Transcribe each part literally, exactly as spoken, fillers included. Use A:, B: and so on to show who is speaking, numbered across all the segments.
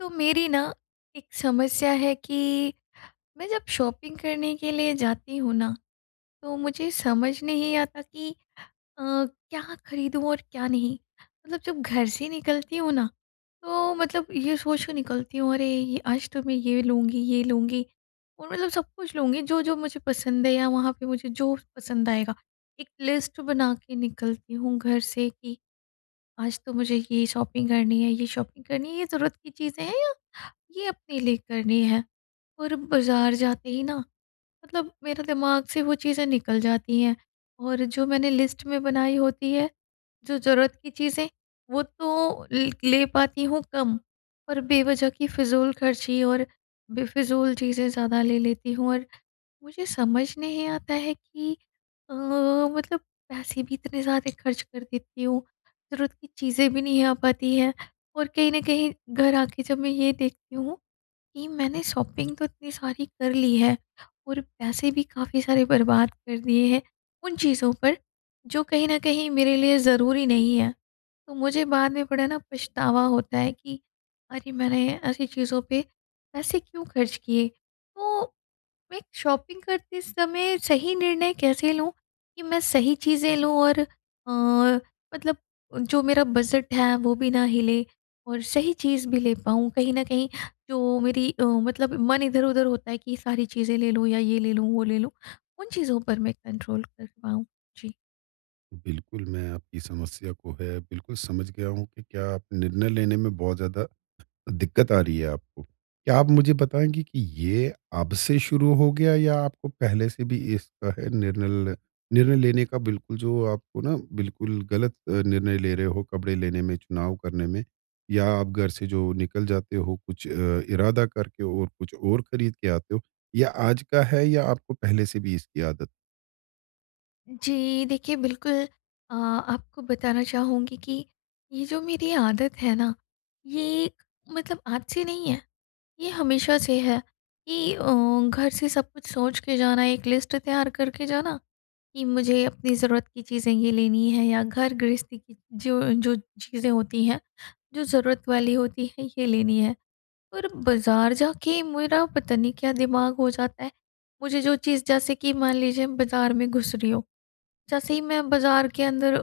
A: तो मेरी ना, एक समस्या है कि, मैं जब शॉपिंग करने के लिए जाती हूँ ना, तो मुझे समझ नहीं आता कि अ, क्या खरीदूँ और क्या नहीं? मतलब जब घर से निकलती हूँ ना, तो मतलब ये सोच के निकलती हूँ, अरे ये आज तो मैं ये लूँगी, ये लूँगी और मतलब सब कुछ लूँगी, जो-जो मुझे पसंद है या वहाँ पे मुझे जो पसंद आएगा। एक लिस्ट बना के निकलती हूँ घर से कि आज तो मुझे ये शॉपिंग करनी है ये शॉपिंग करनी है ये ज़रूरत की चीज़ें हैं या, ये अपने लिए करनी है और बाज़ार जाते ही ना, मतलब मेरे दिमाग से वो चीज़ें निकल जाती हैं और जो मैंने लिस्ट में बनाई होती है, जो ज़रूरत की चीज़ें, वो तो लि ले पाती हूँ कम और बेवज़ह की फ़िज़ूल ख़र्ची और बेफ़िज़ूल चीज़ें ज़्यादा ले लेती हूँ और मुझे समझ नहीं आता है कि अ, मतलब पैसे भी इतने ज़्यादा ख़र्च कर देती हूँ, ज़रूरत की चीज़ें भी नहीं आ पाती हैं और कहीं न कहीं, घर आ के जब मैं ये देखती हूँ, कि मैंने शॉपिंग तो इतनी सारी कर ली है और पैसे भी काफ़ी सारे बर्बाद कर दिए हैं, उन चीज़ों पर, जो कहीं न कहीं मेरे लिए ज़रूरी नहीं हैं। तो मुझे बाद में बड़ा ना पछतावा होता है कि, अरे मैंने ऐसी चीज़ों पे, पैसे क्यों ख़र्च किए। तो मैं एक शॉपिंग करते समय सही निर्णय कैसे लूँ, कि मैं सही चीज़ें लूँ और अ, मतलब जो मेरा बजट है, वो भी ना हिले और सही चीज़ भी ले पाऊँ, कहीं न कहीं जो मेरी अ, मतलब मन इधर-उधर होता है, कि ये सारी चीज़ें ले लूँ, या ये ले लूँ, वो ले लूँ, उन चीज़ों पर मैं कंट्रोल कर पाऊँ? जी।
B: बिल्कुल, मैं आपकी समस्या को है बिल्कुल समझ गया हूँ कि क्या आप निर्णय लेने में बहुत ज़्यादा, दिक्कत आ रही है आपको। क्या आप मुझे बताएँगे कि ये अब से शुरू हो गया या आपको पहले से भी इसका है निर्णय ल निर्णय लेने का बिल्कुल जो आपको ना बिल्कुल गलत अ, निर्णय ले रहे हो कपड़े लेने में चुनाव करने में? या आप घर से जो निकल जाते हो कुछ अ, इरादा करके और कुछ और खरीद के आते हो? या आज का है या आपको पहले से भी इसकी आदत
A: जी। देखिए बिल्कुल, अ, आपको बताना चाहूँगी कि ये जो मेरी आदत है ना, ये मतलब आज से नहीं है। ये हमेशा से है, कि अ, घर से सब कुछ सोच के जाना एक लिस्ट तैयार करके जाना कि मुझे अपनी ज़रूरत की चीज़ें ये लेनी है या घर-गृहस्ती की जो जो चीज़ें होती हैं, जो ज़रूरत वाली होती है ये लेनी है। पर बाज़ार जाके मेरा पता नहीं क्या दिमाग हो जाता है, मुझे जो चीज़ जैसे कि मान लीजिए बाज़ार में घुस रही हूँ, जैसे ही मैं बाज़ार के अंदर अ,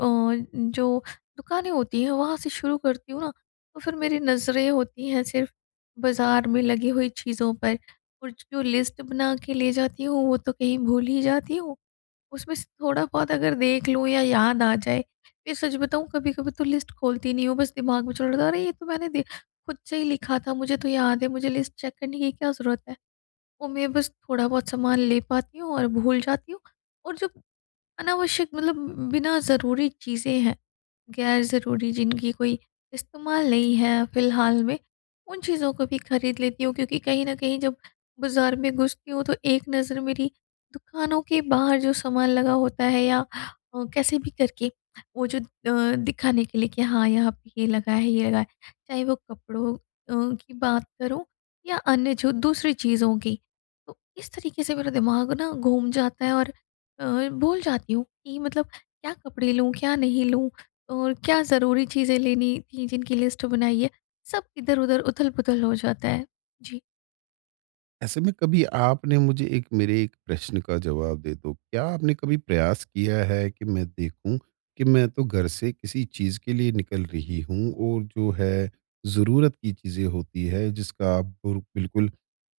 A: जो दुकानें होती हैं वहाँ से शुरू करती हूँ ना, तो फिर मेरी नज़रें होती हैं सिर्फ़ बाज़ार में लगी हुई चीज़ों पर और जो लिस्ट बना के ले जाती हूँ वो तो कहीं भूल ही जाती हूँ। उसमें से थोड़ा-बहुत अगर देख लूँ या याद आ जाए, या सच बताऊँ कभी-कभी तो लिस्ट खोलती नहीं हूँ बस दिमाग में चल रहा था अरे ये तो मैंने दे खुद से ही लिखा था मुझे तो याद है। मुझे लिस्ट चेक करने की क्या ज़रूरत है? और मैं बस थोड़ा-बहुत सामान ले पाती हूँ और भूल जाती हूँ और जब अनावश्यक मतलब बिना ज़रूरी चीज़ें हैं, ग़ैर-ज़रूरी जिनकी कोई इस्तेमाल नहीं है फिलहाल में, उन चीज़ों को भी खरीद लेती हूँ क्योंकि कहीं न कहीं जब बाज़ार में घुसती हूँ तो एक नज़र मेरी दुकानों के बाहर जो सामान लगा होता है या अ, कैसे भी करके, वो जो अ, दिखाने के लिए कि हाँ, यहाँ पे ये लगा है ये लगा है, चाहे वो कपड़ों अ, की बात करो या अन्य जो दूसरी चीज़ों की। तो इस तरीके से मेरा दिमाग ना घूम जाता है और अ, भूल जाती हूँ, कि मतलब क्या कपड़े लूँ? क्या नहीं लूँ? और क्या ज़रूरी चीज़ें लेनी थी जिनकी लिस्ट बनाई है। सब इधर-उधर उथल-पुथल हो जाता है। जी।
B: ऐसे में कभी आपने मुझे एक मेरे एक प्रश्न का जवाब दे दो। क्या आपने कभी प्रयास किया है कि मैं देखूँ, कि मैं तो घर से किसी चीज़ के लिए निकल रही हूँ और जो है ज़रूरत की चीज़ें होती है जिसका आपको बिल्कुल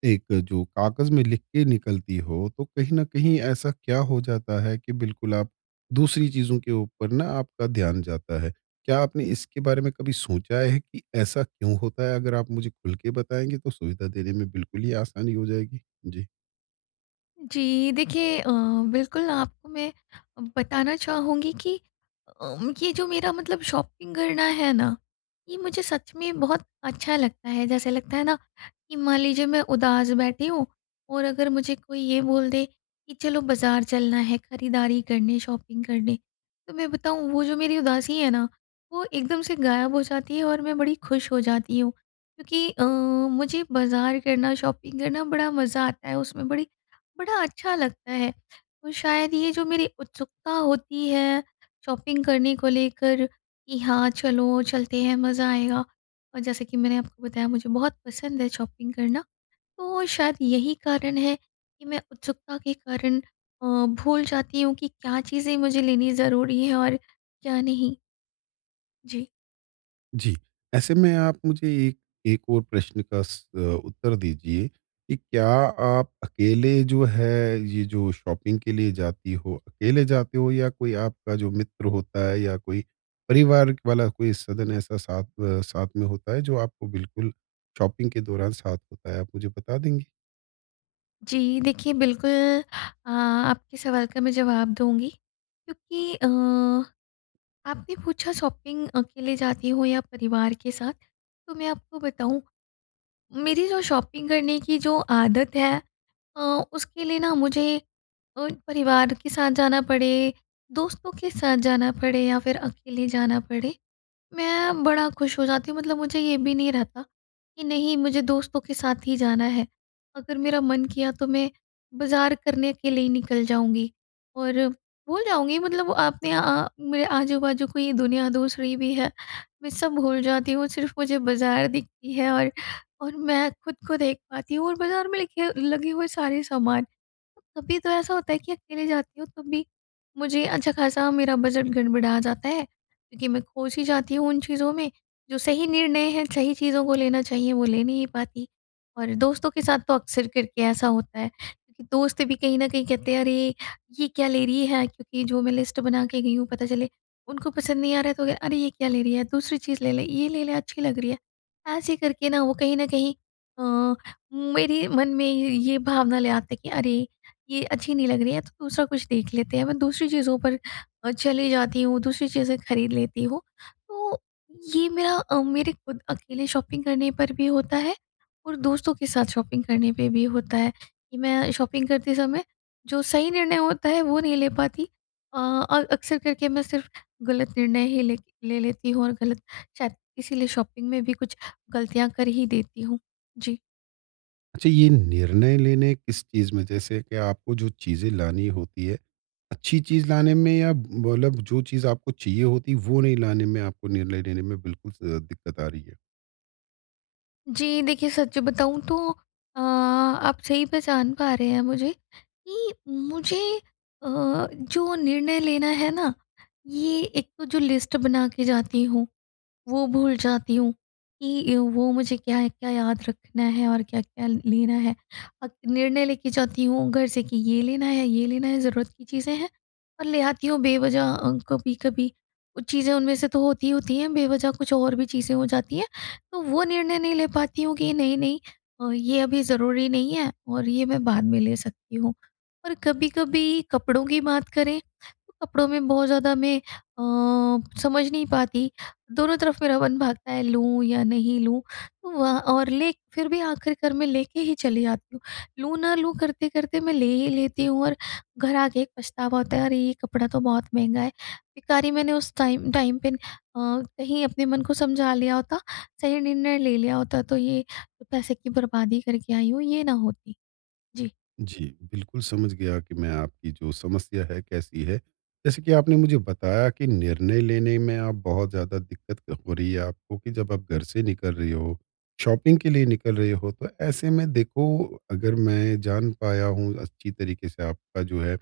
B: एक जो कागज में लिख के निकलती हो, तो कहीं न कहीं, ऐसा क्या हो जाता है कि बिल्कुल आप, दूसरी चीज़ों के ऊपर ना आपका ध्यान जाता है? क्या आपने इसके बारे में कभी सोचा है, कि ऐसा क्यों होता है? अगर आप मुझे खुल के बताएंगे तो सुविधा देने में बिल्कुल ही आसानी हो जाएगी। जी।
A: जी, देखिए अ, बिल्कुल आपको मैं बताना चाहूँगी कि अ, ये जो मेरा मतलब शॉपिंग करना है ना? ये मुझे सच में बहुत अच्छा लगता है जैसे लगता है ना, कि मान लीजिए मैं उदास बैठी हूँ और अगर मुझे कोई ये बोल दे, कि चलो बाज़ार चलना है खरीदारी करने शॉपिंग करने, तो मैं बताऊँ वो जो मेरी उदासी है ना? वो एकदम से गायब हो जाती है और मैं बड़ी खुश हो जाती हूँ, क्योंकि अ, मुझे बाज़ार करना शॉपिंग करना बड़ा मज़ा आता है उसमें बड़ी बड़ा अच्छा लगता है। और शायद ये जो मेरी उत्सुकता होती है शॉपिंग करने को लेकर, कि हाँ चलो चलते हैं, मज़ा आएगा। और जैसे कि मैंने आपको बताया मुझे बहुत पसंद है शॉपिंग करना, तो शायद यही कारण है कि मैं उत्सुकता के कारण अ, भूल जाती हूँ कि क्या चीज़ें मुझे लेनी ज़रूरी हैं और क्या नहीं? जी।
B: जी। ऐसे में आप मुझे ए एक और प्रश्न का स अ, उत्तर दीजिए, कि क्या आप अकेले जो है, ये जो शॉपिंग के लिए जाती हो, अकेले जाते हो या कोई आपका जो मित्र होता है या कोई परिवार वाला कोई सदन ऐसा साथ अ, साथ में होता है, जो आपको बिल्कुल शॉपिंग के दौरान साथ होता है, आप मुझे बता देंगी?
A: जी देखिए बिल्कुल अ, आपके सवाल का मैं जवाब दूँगी, क्योंकि अ, आपने पूछा शॉपिंग अकेले जाती हो या परिवार के साथ। तो मैं आपको बताऊँ, मेरी जो शॉपिंग करने की जो आदत है अ, उसके लिए ना मुझे अ, परिवार के साथ जाना पड़े, दोस्तों के साथ जाना पड़े या फिर अकेले जाना पड़े। मैं बड़ा खुश हो जाती हूँ, मतलब मुझे ये भी नहीं रहता कि नहीं, मुझे दोस्तों के साथ ही जाना है। अगर मेरा मन किया तो मैं, बाज़ार करने के लिए ही निकल जाऊँगी और भूल जाऊँगी मतलब आपने अ, मेरे आजू-बाजू कोई दुनिया दूसरी भी है। मैं सब भूल जाती हूँ सिर्फ मुझे बाज़ार दिखती है और और मैं खुद को देख पाती हूँ और बाज़ार में लिखे लगे हुए सारे सामान। कभी तो ऐसा होता है कि अकेले जाती हूँ, तब भी मुझे अच्छा खासा मेरा बजट गड़बड़ा जाता है, क्योंकि मैं खो सी जाती हूँ उन चीज़ों में। जो सही निर्णय है, सही चीज़ों को लेना चाहिए, वो ले नहीं पाती और दोस्तों के साथ तो अक्सर करके ऐसा होता है, कि दोस्त भी कहीं न कहीं कहते हैं, "अरे ये क्या ले रही है", क्योंकि जो मैं लिस्ट बना के गई हूँ पता चले, उनको पसंद नहीं आ रहा है, तो कह "अरे ये क्या ले रही है, दूसरी चीज़ ले ले। ये, ले ले अच्छी लग रही है।" ऐसे करके ना वो कहीं न कहीं अ, मेरे मन में ये भावना ले आते हैं कि, अरे ये अच्छी नहीं लग रही है, तो दूसरा कुछ देख लेते हैं। मैं दूसरी चीज़ों पर अ, चले जाती हूँ, दूसरी चीज़ें खरीद लेती हूँ। तो ये मेरा अ, मेरे खुद अकेले शॉपिंग करने पर भी होता है और दोस्तों के साथ शॉपिंग करने पे भी होता है, कि मैं शॉपिंग करते समय, जो सही निर्णय होता है वो नहीं ले पाती। अ, और अक्सर करके मैं सिर्फ गलत निर्णय ही ले ले, लेती हूँ और गलत शायद, इसीलिए शॉपिंग में भी कुछ गलतियाँ कर ही देती हूँ, जी।
B: अच्छा ये निर्णय लेने किस चीज़ में जैसे कि आपको जो चीज़ें लानी होती है, अच्छी चीज़ लाने में या मतलब जो चीज़ आपको चाहिए होती है वो नहीं लाने में आपको निर्णय लेने में बिल्कुल अ, दिक्कत आ रही है।
A: जी, देखिए सच बताऊँ तो अ, आप सही पहचान पा रहे हैं मुझे कि मुझे अ, जो निर्णय लेना है ना? ये एक तो जो लिस्ट बना के जाती हूँ, वो भूल जाती हूँ। कि अ, वो मुझे क्या-क्या याद रखना है और क्या-क्या लेना है? और निर्णय लेके जाती हूँ घर से कि ये लेना है, ये लेना है ज़रूरत की चीज़ें हैं, और ले आती हूँ बेवजह अ, कभी-कभी कुछ चीज़ें उनमें से तो होती ही होती हैं बेवजह कुछ और भी चीज़ें हो जाती हैं, तो वो निर्णय नहीं ले पाती हूँ कि नहीं-नहीं अ, ये अभी ज़रूरी नहीं है और ये मैं बाद में ले सकती हूँ। और कभी-कभी कपड़ों की बात करें, तो कपड़ों में बहुत ज़्यादा मैं अ, समझ नहीं पाती, दोनों तरफ़ मेरा मन भागता है लूँ या नहीं लूँ? तो वहाँ और ले फ़िर भी आखिर कर मैं लेके ही चली जाती हूँ। लूँ ना लूँ करते-करते मैं ले ही लेती हूँ और घर आके एक पछतावा होता है अरे ये कपड़ा तो बहुत महँगा है। बेकार ही मैंने उस टाइम टाइम पे अ, कहीं अपने मन को समझा लिया होता। सही निर्णय ले लिया होता तो ये पैसे की बर्बादी करके आई हूँ ये ना होती। जी।
B: जी, बिल्कुल, समझ गया कि मैं आपकी जो समस्या है कैसी है, जैसे कि आपने मुझे बताया कि निर्णय लेने में आप बहुत ज़्यादा दिक्कत क हो रही है आपको कि जब आप घर से निकल रहे हो, शॉपिंग के लिए निकल रहे हो तो ऐसे में देखो अगर मैं जान पाया हूँ अच्छी तरीके से आपका जो है,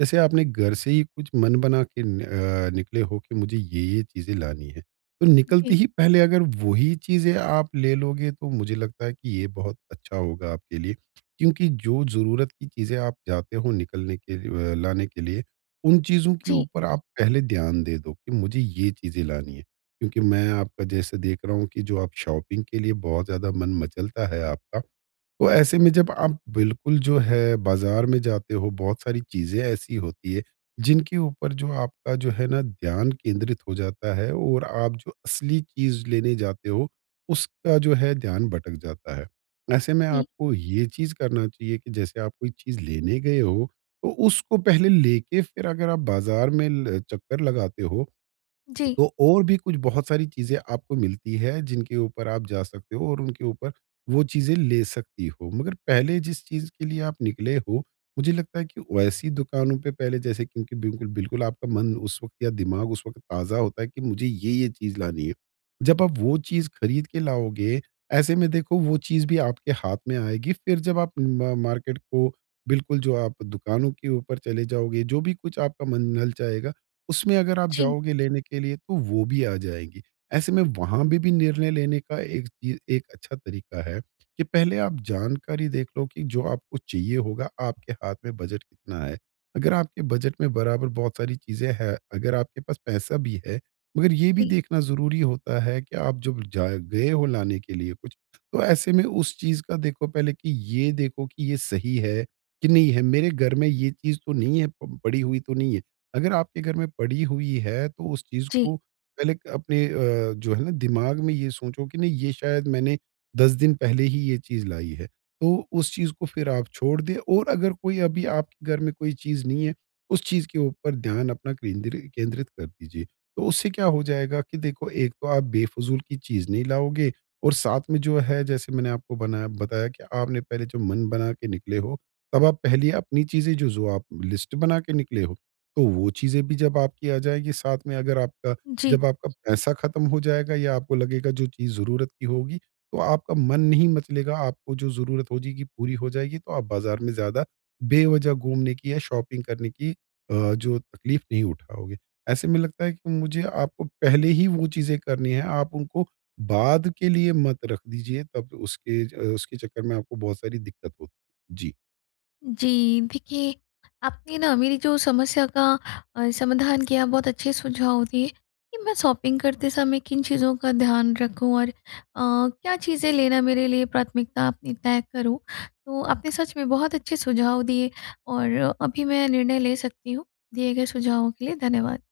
B: जैसे आपने घर से ही कुछ मन बना के अ, निकले हो कि मुझे ये-ये चीज़ें लानी है। तो निकलते
A: जी।
B: ही पहले अगर वो ही चीज़ें आप ले लोगे तो मुझे लगता है कि ये बहुत अच्छा होगा आपके लिए। क्योंकि जो ज़रूरत की चीज़ें आप जाते हो निकलने के लिए अ, लाने के लिए, उन चीज़ों के
A: जी।
B: ऊपर आप पहले ध्यान दे दो कि मुझे ये चीज़ें लानी है। क्योंकि मैं आपका जैसे देख रहा हूँ कि जो आप शॉपिंग के लिए बहुत ज़्यादा मन मचलता है आपका। तो ऐसे में जब आप बिल्कुल जो है बाज़ार में जाते हो बहुत सारी चीज़ें ऐसी होती हैं, जिनके ऊपर जो आपका जो है ना ध्यान केंद्रित हो जाता है और आप जो असली चीज़ लेने जाते हो, उसका जो है ध्यान भटक जाता है। ऐसे में
A: जी।
B: आपको ये चीज़ करना चाहिए कि जैसे आप कोई चीज़ लेने गए हो, तो उसको पहले लेके फिर अगर आप बाज़ार में ल चक्कर लगाते हो,
A: जी।
B: तो और भी कुछ बहुत सारी चीज़ें आपको मिलती हैं जिनके ऊपर आप जा सकते हो और उनके ऊपर वो चीज़ें ले सकती हो, मगर पहले जिस चीज़ के लिए आप निकले हो मुझे लगता है कि वैसी दुकानों पे पहले जैसे क्योंकि बिल्कुल बिल्कुल आपका मन उस वक़्त या दिमाग उस वक़्त ताज़ा होता है कि मुझे ये-ये चीज़ लानी है। जब आप वो चीज़ खरीद के लाओगे, ऐसे में देखो वो चीज़ भी आपके हाथ में आएगी, फिर जब आप म मार्केट को बिल्कुल जो आप दुकानों के ऊपर चले जाओगे जो भी कुछ आपका मन ललचाएगा, उसमें अगर आप
A: जी।
B: जाओगे लेने के लिए तो वो भी आ जाएगी। ऐसे में वहाँ पे भी निर्णय लेने का एक चीज़ एक अच्छा तरीका है कि पहले आप जानकारी देख लो कि जो आपको चाहिए होगा आपके हाथ में बजट कितना है? अगर आपके बजट में बराबर बहुत सारी चीज़ें हैं, अगर आपके पास पैसा भी है, मगर ये भी
A: जी।
B: देखना ज़रूरी होता है कि आप जब जाए गए हो लाने के लिए कुछ, तो ऐसे में उस चीज़ का देखो पहले कि ये देखो कि ये सही है कि नहीं है? मेरे घर में ये चीज़ तो नहीं है प पड़ी हुई तो नहीं है। अगर आपके घर में पड़ी हुई है तो उस चीज़
A: जी।
B: को पहले क अपने अ, जो है ना दिमाग में ये सोचो कि नहीं ये शायद मैंने दस दिन पहले ही ये चीज़ लाई है। तो उस चीज़ को फिर आप छोड़ दें और अगर कोई अभी आपके घर में कोई चीज़ नहीं है, उस चीज़ के ऊपर ध्यान अपना केंद्रि केंद्रित कर दीजिए। तो उससे क्या हो जाएगा कि देखो एक तो आप बेफ़जूल की चीज नहीं लाओगे और साथ में जो है जैसे मैंने आपको बनाया बताया कि आपने पहले जो मन बना के निकले हो तब आप पहले अपनी चीजें जो-जो आप लिस्ट बना के निकले हो। तो वो चीज़ें भी जब आपकी आ जाएगी साथ में अगर आपका,
A: जी।
B: जब आपका पैसा ख़त्म हो जाएगा या आपको लगेगा जो चीज़ ज़रूरत की होगी तो आपका मन नहीं मचलेगा आपको जो ज़रूरत हो जाएगी, पूरी हो जाएगी तो आप बाज़ार में ज़्यादा बेवजह घूमने की या शॉपिंग करने की अ, जो तकलीफ़ नहीं उठाओगे। ऐसे में लगता है कि मुझे आपको पहले ही वो चीज़ें करनी है, आप उनको बाद के लिए मत रख दीजिए तब उसके अ, उसके चक्कर में आपको बहुत सारी दिक्कत होती है। जी।
A: जी, देखिए आपने ना मेरी जो समस्या का अ, समाधान किया बहुत अच्छे सुझाव दिए, कि मैं शॉपिंग करते समय किन चीज़ों का ध्यान रखूँ और अ, क्या चीज़ें लेना मेरे लिए प्राथमिकता अपनी तय करूँ। तो आपने सच में बहुत अच्छे सुझाव दिए और अभी मैं निर्णय ले सकती हूँ, दिए गए सुझावों के लिए धन्यवाद।